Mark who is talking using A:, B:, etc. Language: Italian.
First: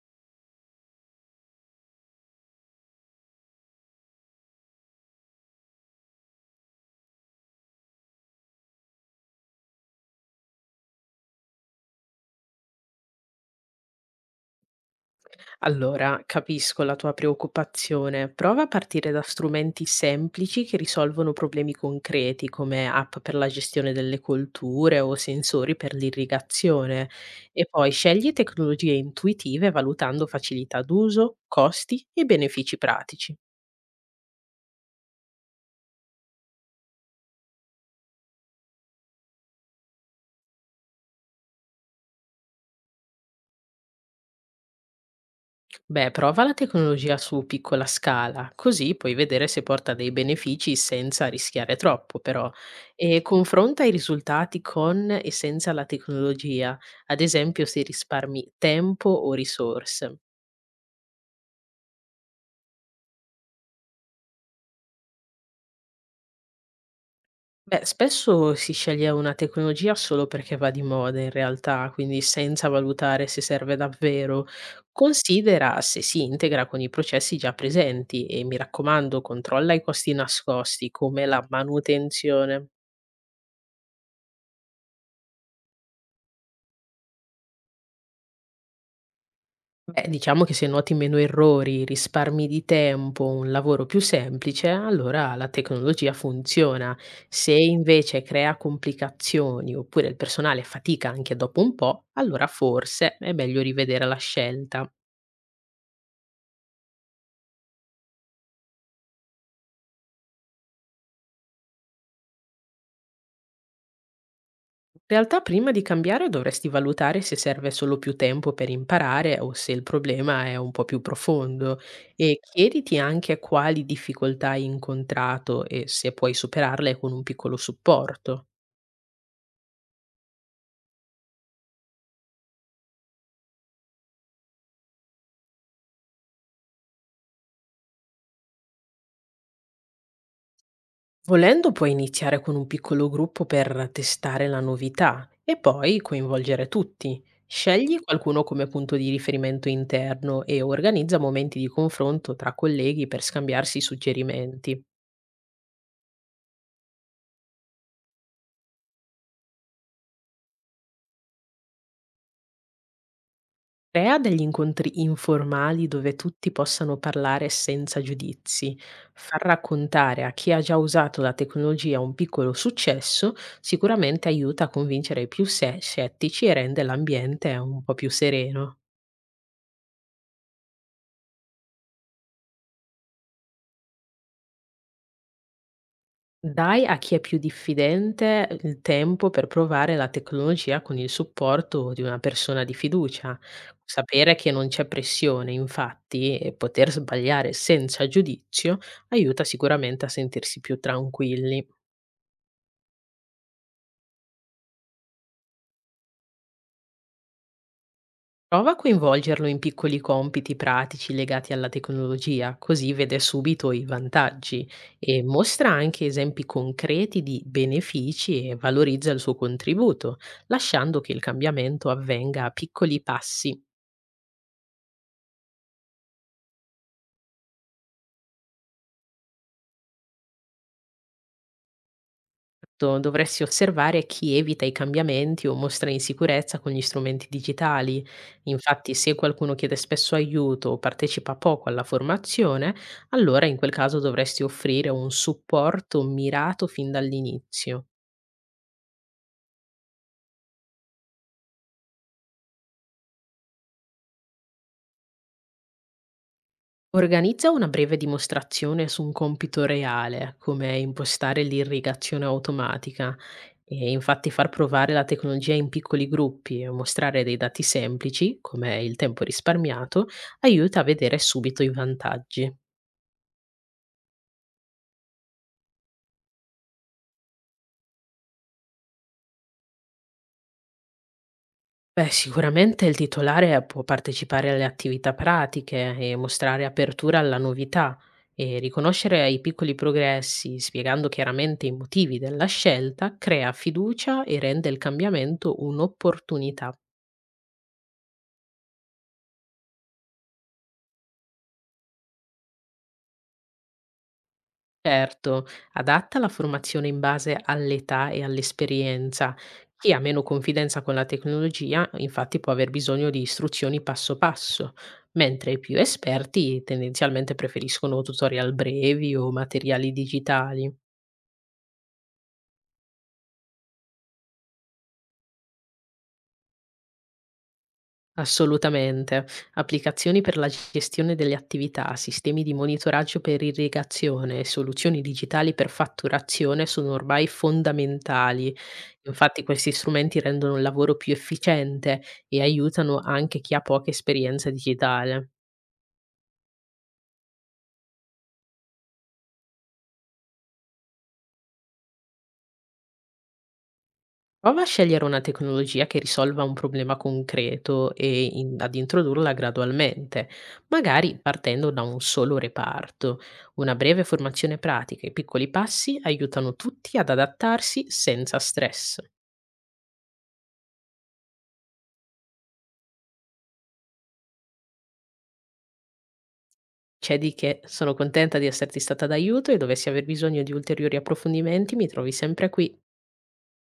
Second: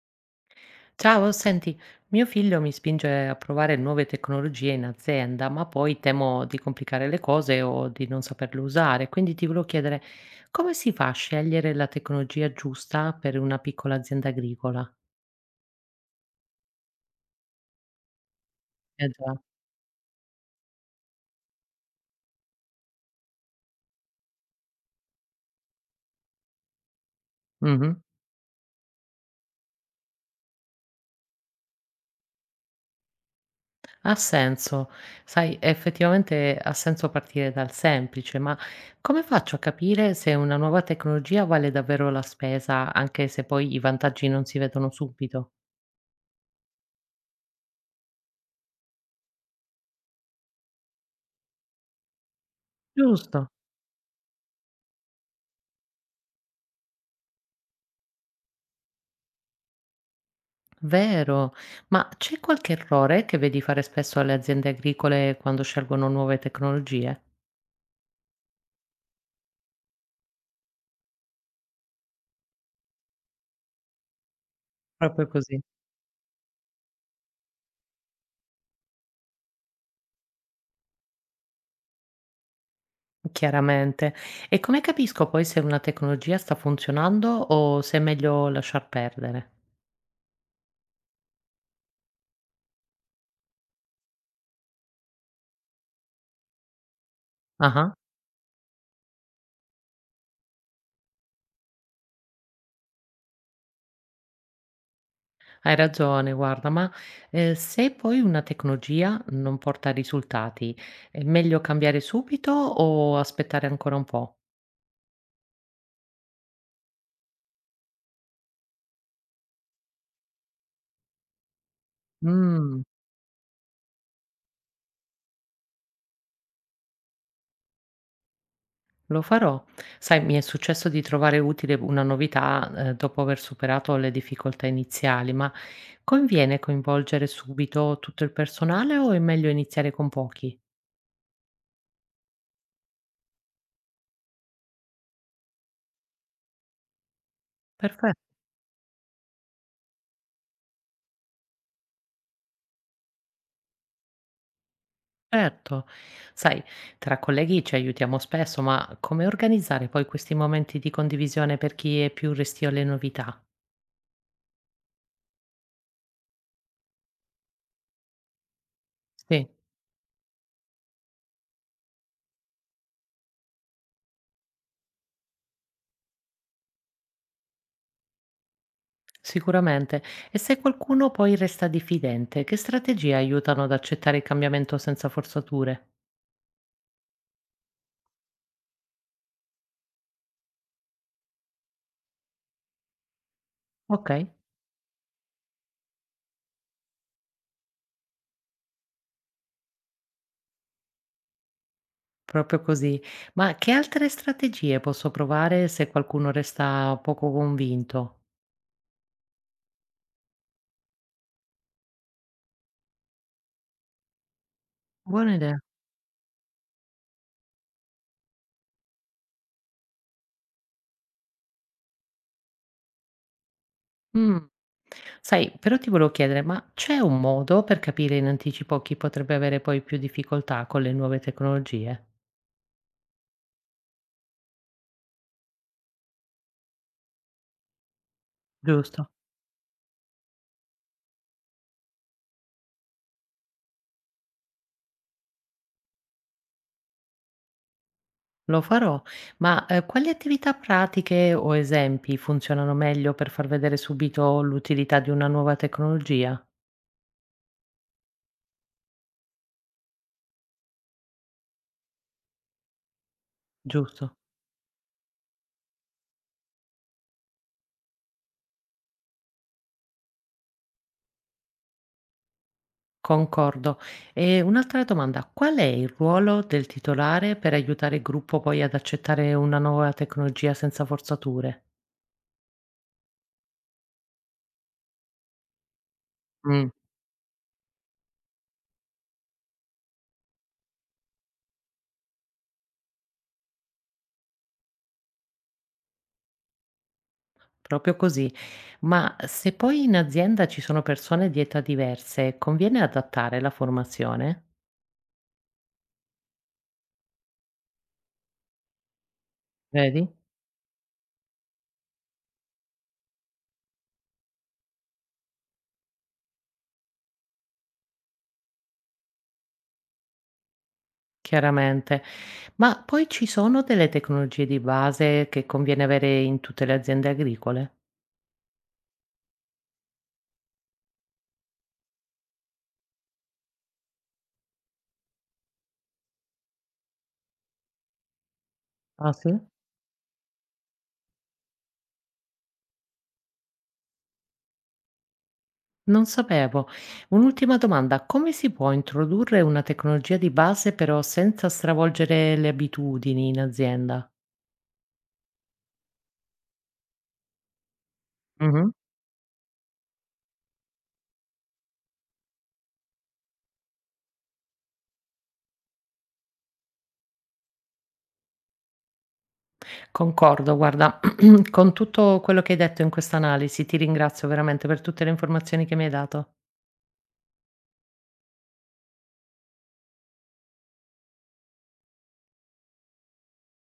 A: Ciao, senti, mio figlio mi spinge a provare nuove tecnologie in azienda, ma poi temo di complicare le cose o di non saperle usare. Quindi ti volevo chiedere come si fa a scegliere la tecnologia giusta per una piccola azienda agricola?
B: Allora, capisco la tua preoccupazione. Prova a
A: Eh
B: partire da
A: già.
B: strumenti semplici che risolvono problemi concreti, come app per la gestione delle colture o sensori per l'irrigazione. E poi
A: Mhm.
B: scegli tecnologie intuitive valutando facilità d'uso, costi e benefici pratici.
A: Ha senso, sai, effettivamente ha senso partire dal semplice, ma come faccio a capire se una nuova tecnologia vale davvero la spesa, anche se poi i vantaggi non si vedono subito?
B: Beh, prova la tecnologia su piccola scala, così puoi vedere se porta dei benefici senza rischiare troppo, però. E
A: Giusto.
B: confronta i risultati con e senza la tecnologia, ad esempio se risparmi tempo o risorse.
A: Vero, ma c'è qualche errore che vedi fare spesso alle aziende agricole quando scelgono nuove tecnologie?
B: Beh, spesso si sceglie una tecnologia solo perché va di moda in realtà, quindi senza valutare se serve davvero.
A: Proprio così,
B: Considera se si integra con i processi già presenti e mi raccomando, controlla i costi nascosti come la manutenzione.
A: chiaramente. E come capisco poi se una tecnologia sta funzionando o se è meglio lasciar perdere?
B: Diciamo che se noti meno errori, risparmi di tempo, un lavoro più semplice, allora la tecnologia funziona. Se
A: Ah,
B: invece crea complicazioni oppure il personale fatica anche dopo un po', allora forse è meglio rivedere la scelta.
A: hai ragione, guarda, ma se poi una tecnologia non porta risultati, è meglio cambiare subito o aspettare ancora un po'?
B: In realtà prima di cambiare dovresti valutare se serve solo più tempo per imparare o se il problema è un po' più profondo e
A: Mm.
B: chiediti anche quali difficoltà hai incontrato e se puoi superarle con un piccolo supporto.
A: Lo farò. Sai, mi è successo di trovare utile una novità, dopo aver superato le difficoltà iniziali, ma conviene coinvolgere subito tutto il personale o è meglio iniziare con pochi?
B: Volendo puoi iniziare con un piccolo gruppo per testare la novità e poi coinvolgere tutti. Scegli
A: Perfetto,
B: qualcuno come punto di riferimento interno e organizza momenti di confronto tra colleghi per scambiarsi suggerimenti.
A: certo. Sai, tra colleghi ci aiutiamo spesso, ma come organizzare poi questi momenti di condivisione per chi è più restio alle novità?
B: Crea degli incontri informali dove tutti possano parlare senza giudizi. Far
A: Sì,
B: raccontare a chi ha già usato la tecnologia un piccolo successo sicuramente aiuta a convincere i più scettici e rende l'ambiente un po' più sereno.
A: sicuramente. E se qualcuno poi resta diffidente, che strategie aiutano ad accettare il cambiamento senza forzature?
B: Dai a chi è più diffidente il tempo per provare la tecnologia con il supporto di una persona di fiducia.
A: Ok.
B: Sapere che non c'è pressione, infatti, e poter sbagliare senza giudizio aiuta sicuramente a sentirsi più tranquilli.
A: Proprio così. Ma che altre strategie posso provare se qualcuno resta poco convinto?
B: Prova a coinvolgerlo in piccoli compiti pratici legati alla tecnologia, così vede subito i vantaggi e
A: Buona idea.
B: mostra anche esempi concreti di benefici e valorizza il suo contributo, lasciando che il cambiamento avvenga a piccoli passi.
A: Mm. Sai, però ti volevo chiedere, ma c'è un modo per capire in anticipo chi potrebbe avere poi più difficoltà con le nuove tecnologie?
B: Esatto, dovresti osservare chi evita i cambiamenti o mostra insicurezza con gli strumenti digitali. Infatti,
A: Giusto.
B: se qualcuno chiede spesso aiuto o partecipa poco alla formazione, allora in quel caso dovresti offrire un supporto mirato fin dall'inizio.
A: Lo farò, ma quali attività pratiche o esempi funzionano meglio per far vedere subito l'utilità di una nuova tecnologia?
B: Organizza una breve dimostrazione su un compito reale, come impostare l'irrigazione automatica. E
A: Giusto.
B: infatti far provare la tecnologia in piccoli gruppi e mostrare dei dati semplici, come il tempo risparmiato, aiuta a vedere subito i vantaggi.
A: Concordo. E un'altra domanda, qual è il ruolo del titolare per aiutare il gruppo poi ad accettare una nuova tecnologia senza forzature?
B: Beh, sicuramente il titolare può partecipare alle attività pratiche e mostrare
A: Mh,
B: apertura alla novità e riconoscere i piccoli progressi, spiegando chiaramente i motivi della scelta, crea fiducia e rende il cambiamento un'opportunità.
A: proprio così. Ma se poi in azienda ci sono persone di età diverse, conviene adattare la formazione?
B: Certo, adatta la formazione in base all'età e all'esperienza. Chi ha
A: Vedi?
B: meno confidenza con la tecnologia, infatti, può aver bisogno di istruzioni passo passo, mentre i più esperti tendenzialmente preferiscono tutorial brevi o materiali digitali.
A: Chiaramente. Ma poi ci sono delle tecnologie di base che conviene avere in tutte le aziende agricole?
B: Assolutamente. Applicazioni per la gestione delle attività, sistemi di monitoraggio per irrigazione e soluzioni digitali per fatturazione sono ormai fondamentali.
A: Ah, sì?
B: Infatti questi strumenti rendono il lavoro più efficiente e aiutano anche chi ha poca esperienza digitale.
A: Non sapevo. Un'ultima domanda, come si può introdurre una tecnologia di base però senza stravolgere le abitudini in azienda?
B: Prova a scegliere una tecnologia che risolva un problema concreto e
A: Mh-mh.
B: ad introdurla gradualmente, magari partendo da un solo reparto. Una breve formazione pratica e piccoli passi aiutano tutti ad adattarsi senza stress.
A: Concordo, guarda, con tutto quello che hai detto in questa analisi, ti ringrazio veramente per tutte le informazioni che mi hai dato.
B: C'è di che, sono contenta di esserti stata d'aiuto e dovessi aver bisogno di ulteriori approfondimenti mi trovi sempre qui.